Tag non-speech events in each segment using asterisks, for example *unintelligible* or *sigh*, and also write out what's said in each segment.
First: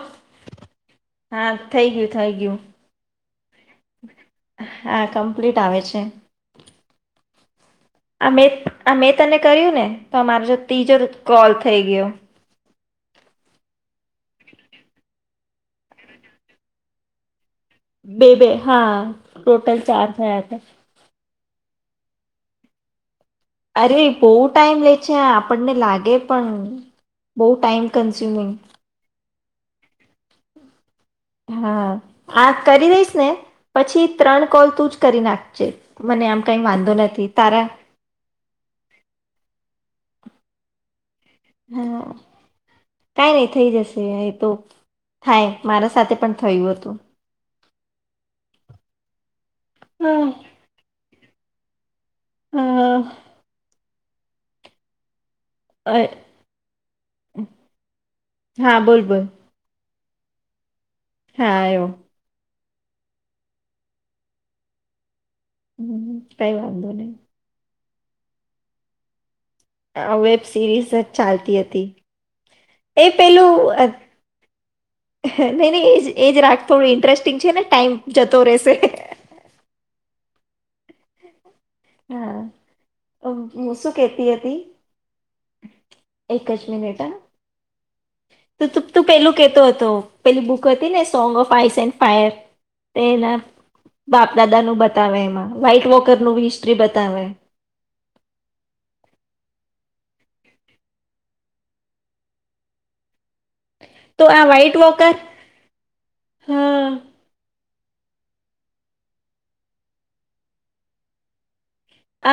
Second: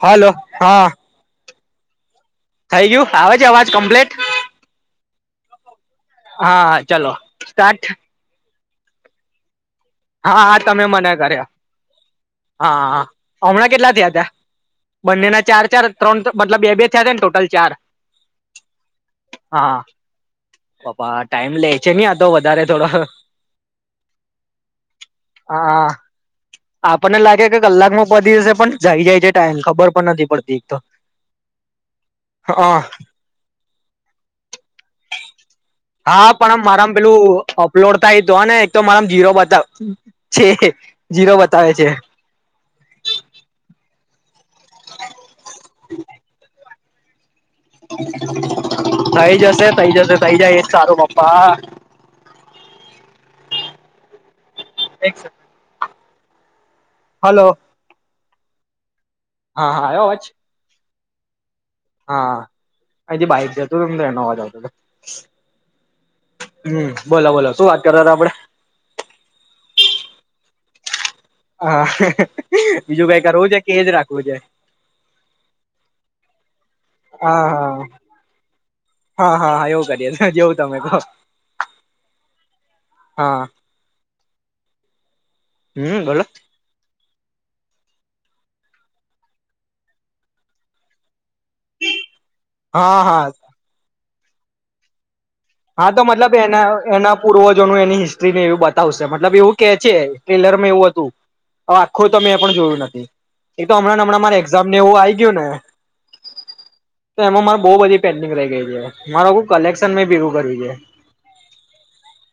Hello, હા હા, થઈ ગયું થઈ ગયું થઈ ગયું, આવે છે અવાજ કમ્પ્લીટ, હા કમ્પ્લીટ હા, ચલો સ્ટાર્ટ અમિત આ મેં તને કહ્યું ને હા તમારો હા તમે ત્રીજો મને કર્યો કોલ થઈ ગયો હા હમણાં કેટલા થયાતા બંનેના ચાર ચાર ત્રણ મતલબ બે બે થયા હતા ને ટોટલ ચાર બે બે હા હા ટોટલ ચાર થયા હતા. પપ્પા ટાઈમ લે છે નહી આ તો વધારે થોડો અરે ભહ ટાઈમ લે છે આપણને હા લાગે પણ આપણને બહુ ટાઈમ કન્ઝ્યુમિંગ કાંઈ ખબર પણ નથી પડતી. હા આ હ હા કરી દઈશ ને પછી ત્રણ કોલ તું જ કરી નાખજે મને હા આમ પણ કઈ આ વાંધો મારામાં નથી પેલું તારા અપલોડ થાય તોને એક તો મારા જીરો બતાવ છે જીરો બતાવે છે હા કઈ નઈ થઈ જશે. તે તો થાય મારા સાથે પણ થયું હતું. *inaudible* થઈ જશે તઈ જશે તઈ હા જાય એજ સારું પપ્પા. હા. એક હા. હલો હા બોલ બોલ હા હા આવ્યો અવાજ હા આયો આજે બાઈક જતો હતું ન તો એનો અવાજ આવતો હતો હમ કઈ હમ વાંધો નહી બોલો બોલો શું કરતા વાત હતા આપડે આ વેબ સીરીઝ ચાલતી હતી હા એ બીજું કઈ કરવું પેલું છે કે અ એજ રાખવું છે નઇ નઈ એજ એ જ રાખ થોડું ઇન્ટરેસ્ટિંગ હા છે ને હા ટાઈમ જતો રહેશે હા હા હા એવું કરીએ જેવું તમે તો હા હું શું કેતી હતી હમ બોલો એક જ મિનિટ હ તો તું તું પેલું કેતો હતો પેલી બૂક હતી ને song of ice and fire હા હા તેના બાપ દાદા નું બતાવે એમાં વ્હાઈટ હા તો વોકર મતલબ નું એના હિસ્ટ્રી એના બતાવે પૂર્વજોનું, એની હિસ્ટ્રીને એવું બતાવશે મતલબ એવું કે ટ્રેલર માં એવું હતું, હવ આખું તો મે પણ જોયું નથી એતો હમણાં હમણાં તો મારે આ એક્ઝામ વ્હાઈટ ને એવું આઇ વોકર ગયું ને હા તો એમો મા બહુ બધી પેન્ડિંગ રહી ગઈ છે, મારું કલેક્શન મે ભેગુ છે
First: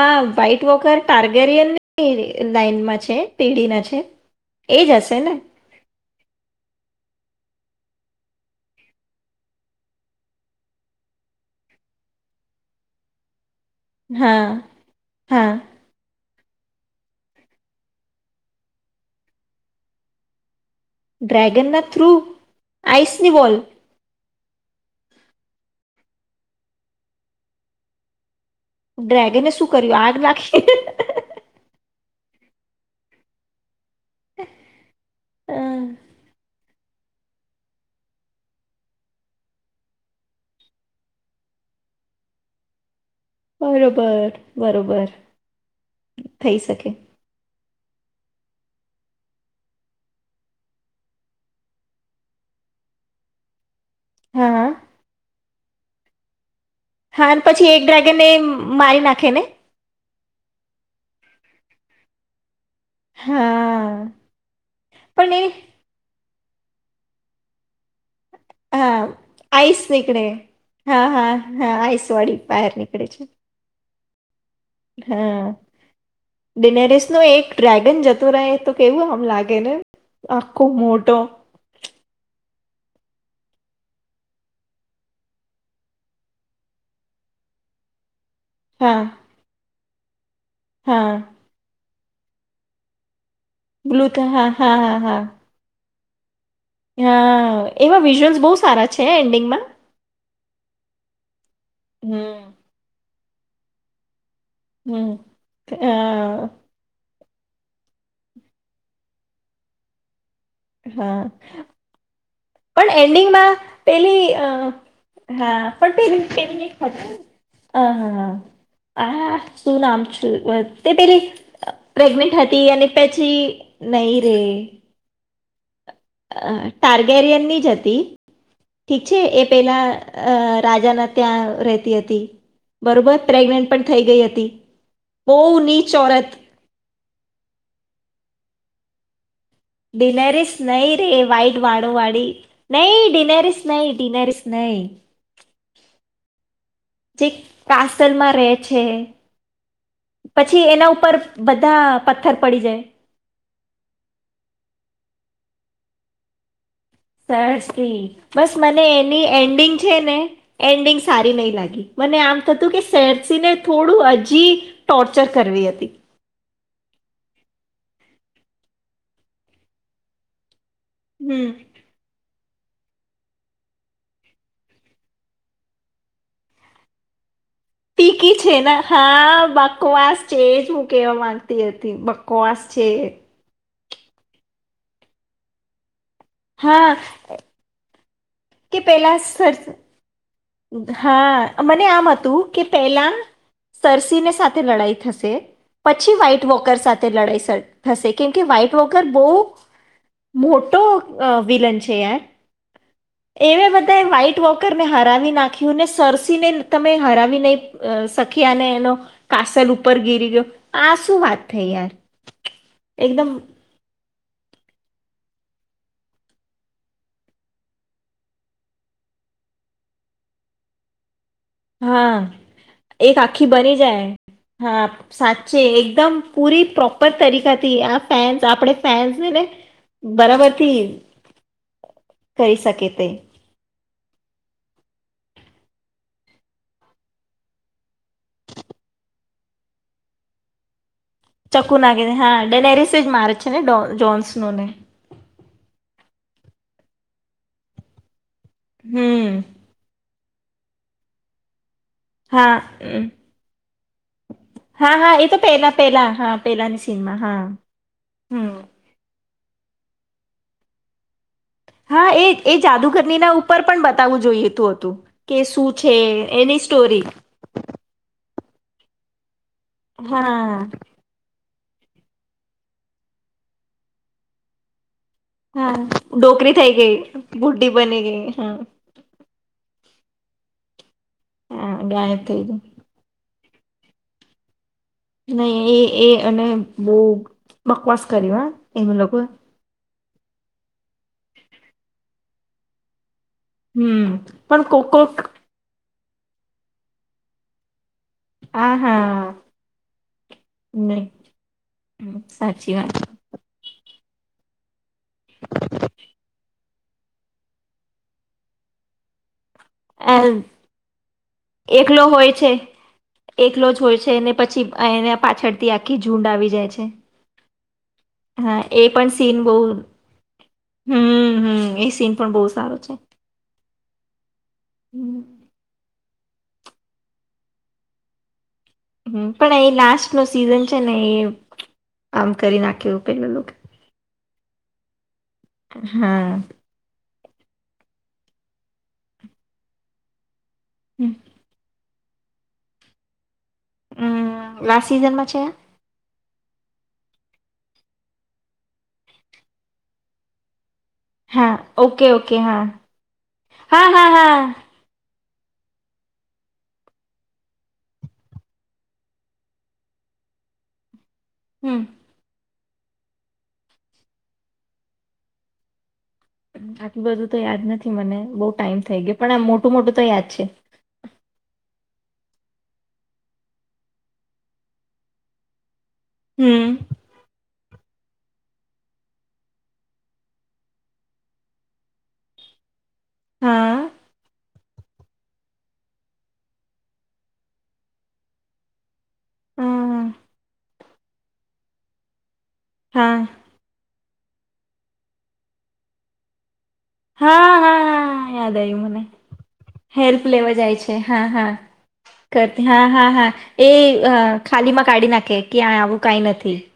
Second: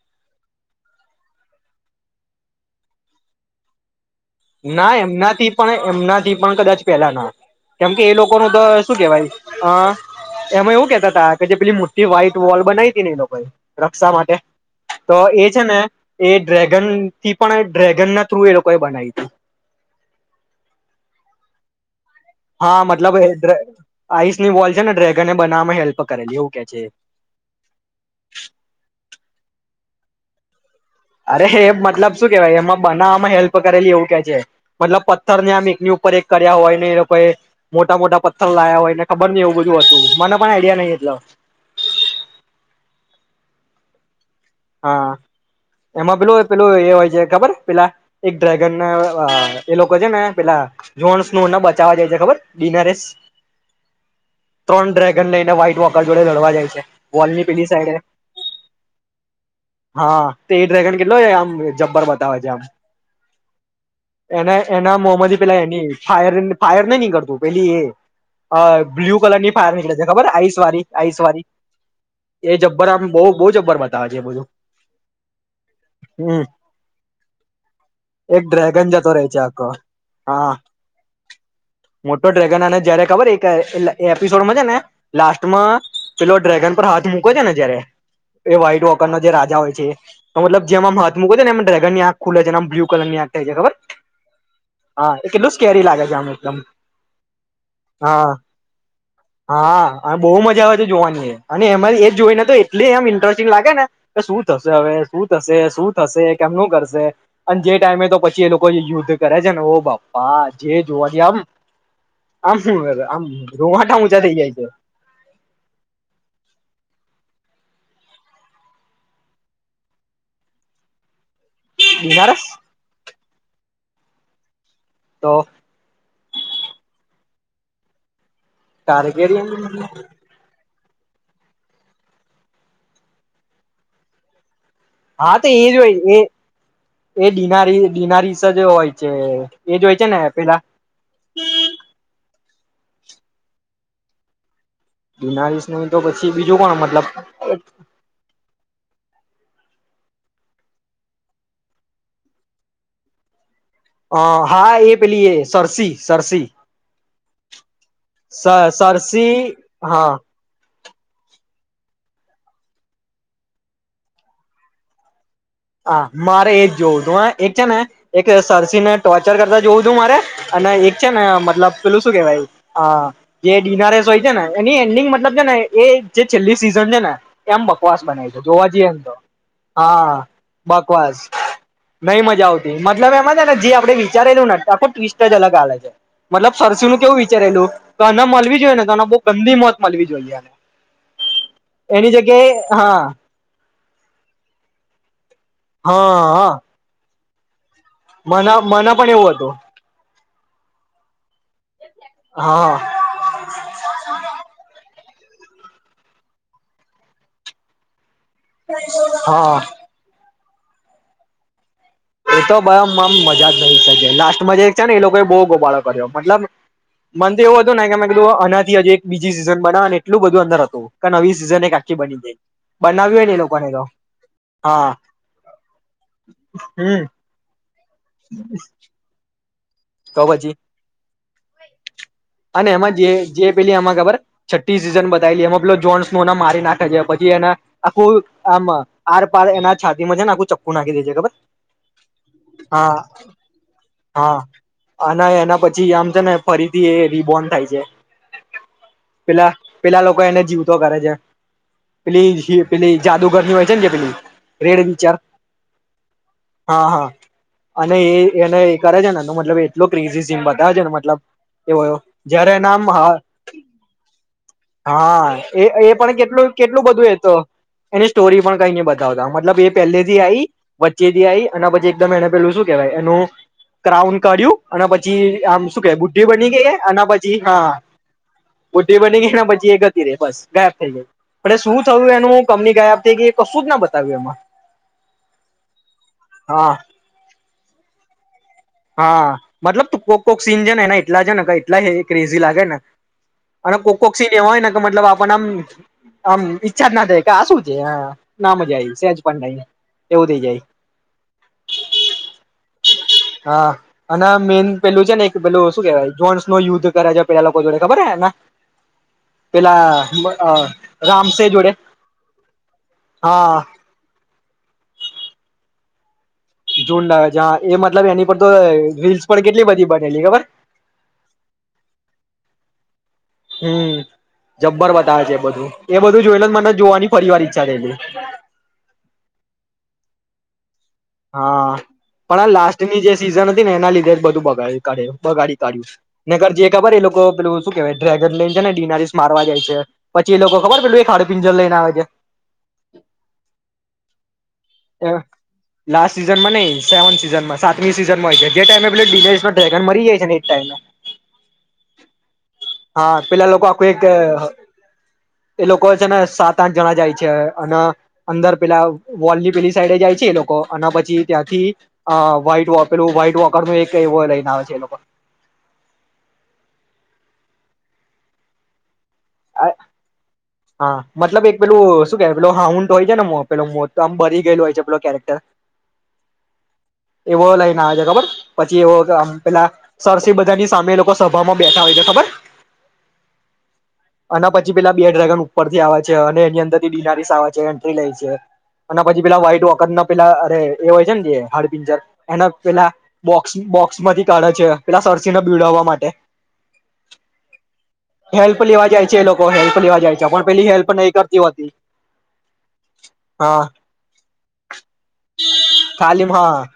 આ વ્હાઈટ વોકર ટાર્ગેરીયનની લાઈનમાં છે, ટીઢી ના છે એજ ના હશે ને એમનાથી પણ એમના પણ કદાચ પેલા ના, કેમ કે એ લોકો ન તો શું કેહેવાય અ એમાં એવું કેતા તા કે જે પેલી મોટી વ્હાઈટ વોલ બનાવી તી ને એ લોકો એ રક્ષા માટે હા તો, એ હા છે ને એ ડ્રેગન થી પણ ડ્રેગન ના થ્રુ એ લોકોએ બનાઈ ડ્રગનનાટ હા, મતલબ આઈસ ની વોલ છે ને ડ્રેગને બનાવવામાં હેલ્પ કરેલી એવું કે છે એ ડ્રેગન શું કર્યું આગ નાખી અરે મતલબ શું કેવાય, એમાં બનાવમાં હેલ્પ કરેલી એવું કે છે, મતલબ પથ્થરને આમ એક અમ, ની ઉપર એક કર્યા હોય એ લોકોએ મોટા, મોટા પથ્થર લાયા હોય ને ખબર ની એવું બધું હતું, મને પણ આઈડિયા નઈ એટ બરોબર બરોબર હા, એમાં પેલું, થઈ પેલું શકે એ હોય છે, ખબર પેલા એક ડ્રેગન ના અ એ લોકો છે ને પેલા જોન્સનુ એને બચાવવા ખબર જાય છે. ઇનારિરેસ હા ત્રણ ડ્રેગન લઈને વ્હાઈટ ક્રોકર જોડે લડવા જાય છે. હા વોલની પેલી પછી એક સાઈડે ડ્રેગન ને મારી નાખે ને. હા તે એ ડ્રેગન કેટલો આમ જબ્બર બતાવે છે આમ. હા એને એના મોહ પણ માંથી એ પેલા એની ફાયરનિગ ફાયર નઈ નીકળતું પેલી એ અ હા બ્લુ કલરની ફાયર નીકળે છે ખબર આઈસ વાળી હા આઈસ હા વાળી હા આઈસ વાળી એ બહાર જબ્બર આમ નીકળે છે બોહ બોહ જબ્બરમાં બતા તાજે બધું હા હમ ડિનેરીસનો એક ડ્રેગન જતું એક રહે તો ડ્રેગન કેવું જતો આમ રહે છે લાગે આખો ને હા આખો મોટો. મોટો ડ્રેગન અને જયારે ખબર એક એલ એપિસોડમાં છે ને લાસ્ટમાં પેલો ડ્રેગન પર હાથ મૂકે છે ને જયારે હા ક્રોકરનો જે રાજા હોય છે એ. તો મતલબ જેમ આમ હા હાથ મૂકે ને એમ ડ્રેગનની આંખ ખુલે છે ને આમ બ્લુ કલરની આંખ થઇ જાય ખબર બ્લુ હા હા એ કેટલું સ્કેરી લાગે. જામુન. હ એવા વિઝુઅલ્સ બહુ સારા છે એન્ડિંગમાં. હા બહુ મજા આવે છે જોવાની એ. અને એમાંરી એ જોઈ હમ ને તો એટલી એમ ઇન્ટરેસ્ટ લાગે ને. શું થશે હવે હમ શું થશે અ શું થશે કેમનું કરશે. અને જે ટાઈમે તો પછી એ લોકો યુદ્ધ કરે છે ને ઓ બાપા. જે જોવાથી હા, આમ આમ શું પણ આમ એન્ડિંગમાં રોવાટા ઊંચા પેલી થઇ જાય છે હા પણ પલી પે હ હા હા શું નામ છ તે પેલી પ્રેગ્નેન્ટ બિનારસ હતી અને પ પછી નહી રે. તો? અ ટાર્ગેરિયનની જ હતી. ઠીક છે એ ટાર્ગેરિયન પેલા રાજાના ત્યાં રહેતી હતી, બરોબર પ્રેગનેન્ટ પણ થઈ ગઈ હતી. બહુ હા તો એ જ નીચ ઓરત હોય એનારીનારી. જે હોય છે. ને ડિનરસ પેલા નૈ રે વઈટ વાડોવાડી. નહી ડિનરસ નહી ડિનરસ નહી. બિનાવીસ ન તો પછી બી જે કાસલમાં રહે છે પછી એના ઉપર બધા પથ્થર પડી જાય એ, હા, એ પેલી એ સરરસી, સરરસી સરસી બસ મને એની સરસી એન્ડિંગ છે હા ને એન્ડિંગ સારી નઈ લાગી, મને આમ થતું કે સરસીને થોડું હજી કરવી હતી હા, મારે એજ જોવુ, તું, હા, એક છે ને એક સરસી ને ટોર્ચર કરતા જોવું તું મારે અને એક છે ને હમ મતલબ પેલું શું કેવાય હા, જે જિનારેસ હોય છે, ને એની એન્ડિંગ મતલબ છે, ને એ જે છેલ્લી સિઝન છે ને એમ બકવાસ બનાવી ટીકી છે, જોવા ને જઈએ એમ તો હા, હા બકવાસ છે જ હું કહેવા બકવાસ, માંગતી હતી નઈ મજા બકવાસ આવતી છે મતલબ એમાં છે ને જ આપણે વિચારેલું ને આખું ટ્વિસ્ટ જ અલગ આવે છે મતલબ સરસુ હા નું કેવું વિચારેલું તો એને મળવી જોઈએ કે ને તોને બહુ પેલા સર ગંદી મોત મળવી જોઈએ ય હા, મને આમ હતું કે પેલા હા સરસી ને સાથે લડાઈ થશે પછી હા વ્હઇટ હા વોકર સાથે તે લડાઈ સાથેટ થશે કેમ કે મને વ્હાઈટ મને વગર પણ બહુ એવું હતું મોટો વિલન. છે, હા એ બધા વટ વોકરને હ *unintelligible* નાખીને સરસીને તમે હરાવી નહી- ખી અને એનો હા કાસલ ઉપર ગીરી ગયો. આ શું વાત થઈ યાર. એતો ભય આમ એકદમ મજા જ નહી શકેે લાસ છે ને એ લોકોએ બહ ગોબાળો કર્યો મતલબ, મન તો એવું હતું ને કે મે કીધું આનાથી એક બીજી સીઝન બના અને એટલું બધું અંદર હતું નવી સિઝન એક આખી હા બની ગઈ બનાવ્યું એક હોય ને એ આખી લોકોને બની તો જાય હા સાચી એકદમ પૂરી પ્રો હમ પણ તરીકા આ ફેન્સ આપણેે ફેન્સ ને ને તો પછી બરાવતી. અને એમાં જે જે પેલી એમાં ખબર છઠ્ઠી સીઝન બતાયલી એમાં પેલો જોન્સ ન એ મારી નાખે છે પછી એના, આખું આમ આરપાર એના છાતીમાં છે ને આખું ચખ્ખું નાખી દે છે. ખબર ચક્કુ નાખેને હા ડેનેરીસે જ હા મારે છે ને હા જોન્સનોને. અને એના પછી આમ છે ને ફરીથી એ રીબોન થાય છે. હમ પેલા પેલા લોકો એને જીવતો કરે છે. હા પેલી પેલી હમ જાદુગરની હોય. જ બિલી *unintelligible* હા હા એ તો પેલા પેલા હા પેલાની સીનમાં હા અને એ હમ. એને એ કરે છે ને મતલબ એટલો ક્રેઝઝીમ બતા છે ને મતલબ. એવો હા એ જયારે એ એના આમ જાદુગરનીના ઉપર પણ બતાવવું જોઈએતું હતું, કે હા એ શું છે એ પણ કેટલું એની કેટલું સ્ટોરી. બધું એ તો એની સ્ટોરી પણ કઈ ન બતાવતા. મતલબ એ પહેલેથી આઈ હા, વચ્ચેથી આઈ. એના પછી એકદમ એને પેલું શું કેહેવાય એનું, ક્રાઉન કાઢ્યું અને પછી ી આમ હા, શું કે ગુઢી બની ડોકરી ગઈ હ. થઈ એના પછી બુઢી હા, બની ગઈ હા, બુધી બની ગઈના પછી બસ, ગાયબ થઈ જાય આપણે હા, શું થયું ગાયબ થઈ એનું, ગઈ. કમની કાયબ થઈ ગઈ કશું જ ના બતાવ્યું એમાં નહી, એ, એ, અને હા બવ બકવાસ કર્યો હો હા, મતલબ તું કોક કોક સીન છે ને એટલા છે ને એટલા ક્રેઝી લાગે ને અને કોક, હમ કોક સીન એવા હોય પણ ને કે કોક મતલબ કોક આપણને આમ આમ ઈચ્છા જ ના થાય કે આ શું છે ના હા, મજા આવી સેજ હા, પણ નહી એવું થઇ જાય નઈ સાચી વાત હા, અને મેઈન પેલું છે ને એક પેલું શું કેવાય જોસનો યુદ્ધ કરે છે પેલા લોકો જોડે ખબર છે ને પેલા અ, રામસે જોડે, એકલો હોય છે હા એકલો જ હોય છે ને પછી એને પાછળથી આખી ઝુંડ આવી જાય છે, જુંડ આવે છે હા એ મતલબ એની પર તો હા, એ પણ રીલ્સ સીન બહુ કેટલી બધી બનેલી ખબર હમ, હમ, એ સીન પણ બહુ સારો છે હમ જબ્બર હમ બતાવે છે એ બધું એ બધું જોઈ મને, જોવાની ફરી વાર ઈચ્છા થયેલી હમ, પણ અહી લાસ્ટનો સીઝન છે ને એ હા આમ પણ આ કરી લાસ્ટની નાખ્યું જે પેલું સિઝન લોકો હતી ને એના લીધે જ બધું બ ઘરે *unintelligible* બગાડી કાઢ્યું હા નગર જે ખબર એ લોકો પેલું શું કેવાય ડ્રેગન લેને જાય ને ડિનારીસ મારવા જાય છે પછી એ લોકો ખબર પેલું એક હાડ પિંજર લઈને આવે છે. હમ. લાસ્ટ સિઝનમાં છે. સીઝનમાં નહી સેવન સીઝનમાં સાતમી સીઝનમાં હોય છે જે ટાઈમે ડીલે્રેગન *unintelligible* ડ્રેગન મરી જાય છે ને એજ ટાઈમ. હા ઓકે ઓકે. હા હા પેલા લોકો હા આખું એક હા હા એ લોકો છે ને સાત આઠ જણા જાય છે અને અંદર પેલા વોલની પેલી સાઈડે જાય છે એ લોકો અને પછી ત્યાંથી હમ અ વાઈટ *unintelligible* પેલું વહાઈટ વોકરનું એક એવું લઈને આવે છે એ લોકો. આટલી બધું તો યાદ નથી મને બહુ ટાઈમ થઈ ગયો પણ આ મોટું મોટું તો યાદ છે. હા મતલબ એક પેલું શું કેવાય પેલો હા ઉન્ટ હોય ને મો પેલો મોટો તો આમ ભરી ગયેલો હોય છે પેલો કેરેક્ટર. હમ એવો લઈને આવે બર પછી એવો પેલા સરસ *unintelligible* બધાની સામે લોકો સભામાં બેઠા હોય છે ખબર. હા. અને પછી પેલા બે ડ્રેગન ઉપરથી આવે છે અને એની અંદરથી બિનારીસ આવે છે એન્ટ્રી લે છે અને પછી પેલા વ્હાઈટ હા વખતના પેલા અરે એ હોય છે ને જે હપિજર. એના પેલા હા હા બોક્સ *unintelligible* દુશ્મની કાઢે છે પેલા સાહસીને બીડાવવા માટે. હા હા યાદ હેલ્પ લેવા જાય છે એ લોકો જાય હેલ્પ છે પણ લેવા પેલી જાય હેલ્પ છે નહી હા કરતી હોતી હા હા હા હા એ ખાલીમાં કાઢી નાખે કે આવું કઈ તાલીમ નથી હા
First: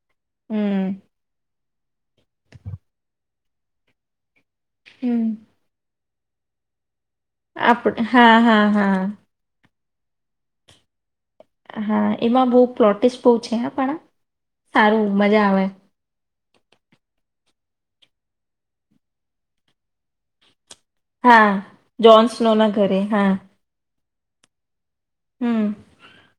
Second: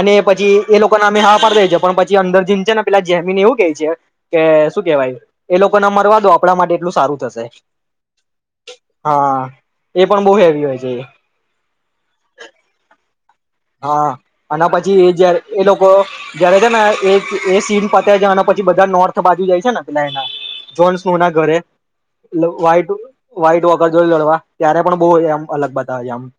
અને પછી એ હમ. લોકો ના અમે હા પાડી દે છે પણ પછી અંદર જીન છે ને પેલા જેમીન એવું કે છે કે શું કેવાય હમ એ લોકો ના મરવા દો આપણા માટે એટલ સારું થશે આપણે હા હા હા એ પણ બહુ હેવી હોય છે. હા એમાં બહ પ્લો હા અને પછી જ મજા એ આવે લોકો *unintelligible* છે ને સી પાત્યા જ પછી બધા નોર્થ બાજુ જાય છે *unintelligible* એના જોન્સનું ના હા ઘરે જોન્સનો ના વાઈટ ઘરે હા વાઈટ વગ જો લડવા ત્યારે પણ બહુ આમ હમ અલગ બતાવે આપડને.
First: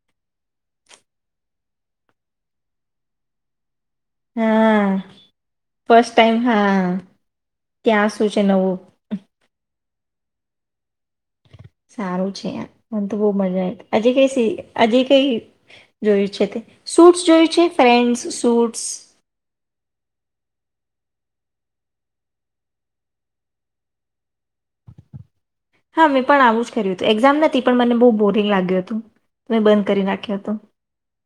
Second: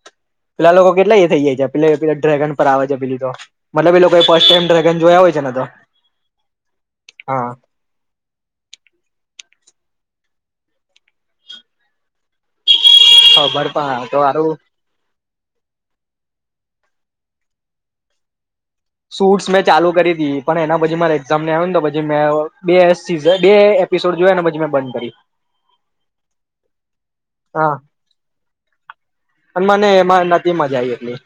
પેલા લોકો કેટલા એ થઈ જાય છે. પે પે ડ્રેગન પર આવે છે પેલી તો મતલબ એ લોકો ફર્સ્ટ ટાઈમ હા ડ્રેગન જોયા હોય છે ને તો ફસ્ટ ટાઈમ હા હા ત્યાં શું છે નવું? સારું છે આયા. મ તો બહુ ખબર મજા પણ આવે તો હજી હારું કઈ હજી કઈ જોયું છે તે? શૂટ્ જોયું છે ફેન્ટસ શૂટ સૂટ્સ મે ચાલુ કરી હતી પણ એના પછી મારે એક્ઝામને આવ ને તો પછી મે બે સ બે એપિસોડ જોયાને પછી મેં બંધ કરી. હા મેં પણ આવું જ કર્યું હતું એક્ઝામ નથી હા પણ મને બહુ બોરિંગ લાગ્યું હતું મેં અને બંધ મને કરી એમાં નાખ્યો હતો. નથી મજા આવી એટલી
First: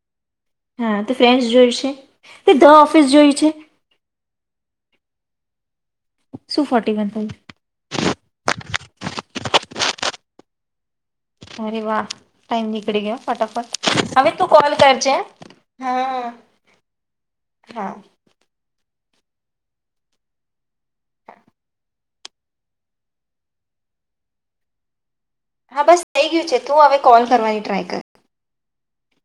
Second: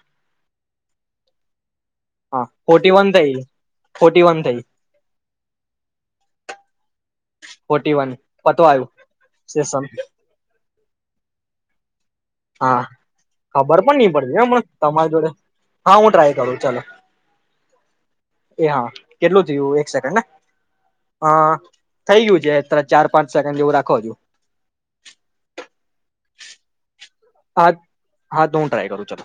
હા તો ફ્રેસ જોઈશે. હા ફોર્ટી વન થઈ ફોર્ટી વન થઈ. શું ફોર્ટી વન થયું ફોટી વન પતો આવ્યું. સેશન. અરે વા. હા ખબર પણ નહી પડતી તું મ કોલ તમારી કરજે જોડે હા હું ટ્રાય કરું ચાલ હા એ હા. કેટલું થયું એક સેકન્ડ ને હ થઈ ગયું છે ત ચાર પાંચ સેકન્ડ એવું રાખો છ હા બસ થઈ ગયું છે તું હવે કોલ કરવાની હા ટ્રાય કર. હા તો હું ટ્રાય કરું ચાલો.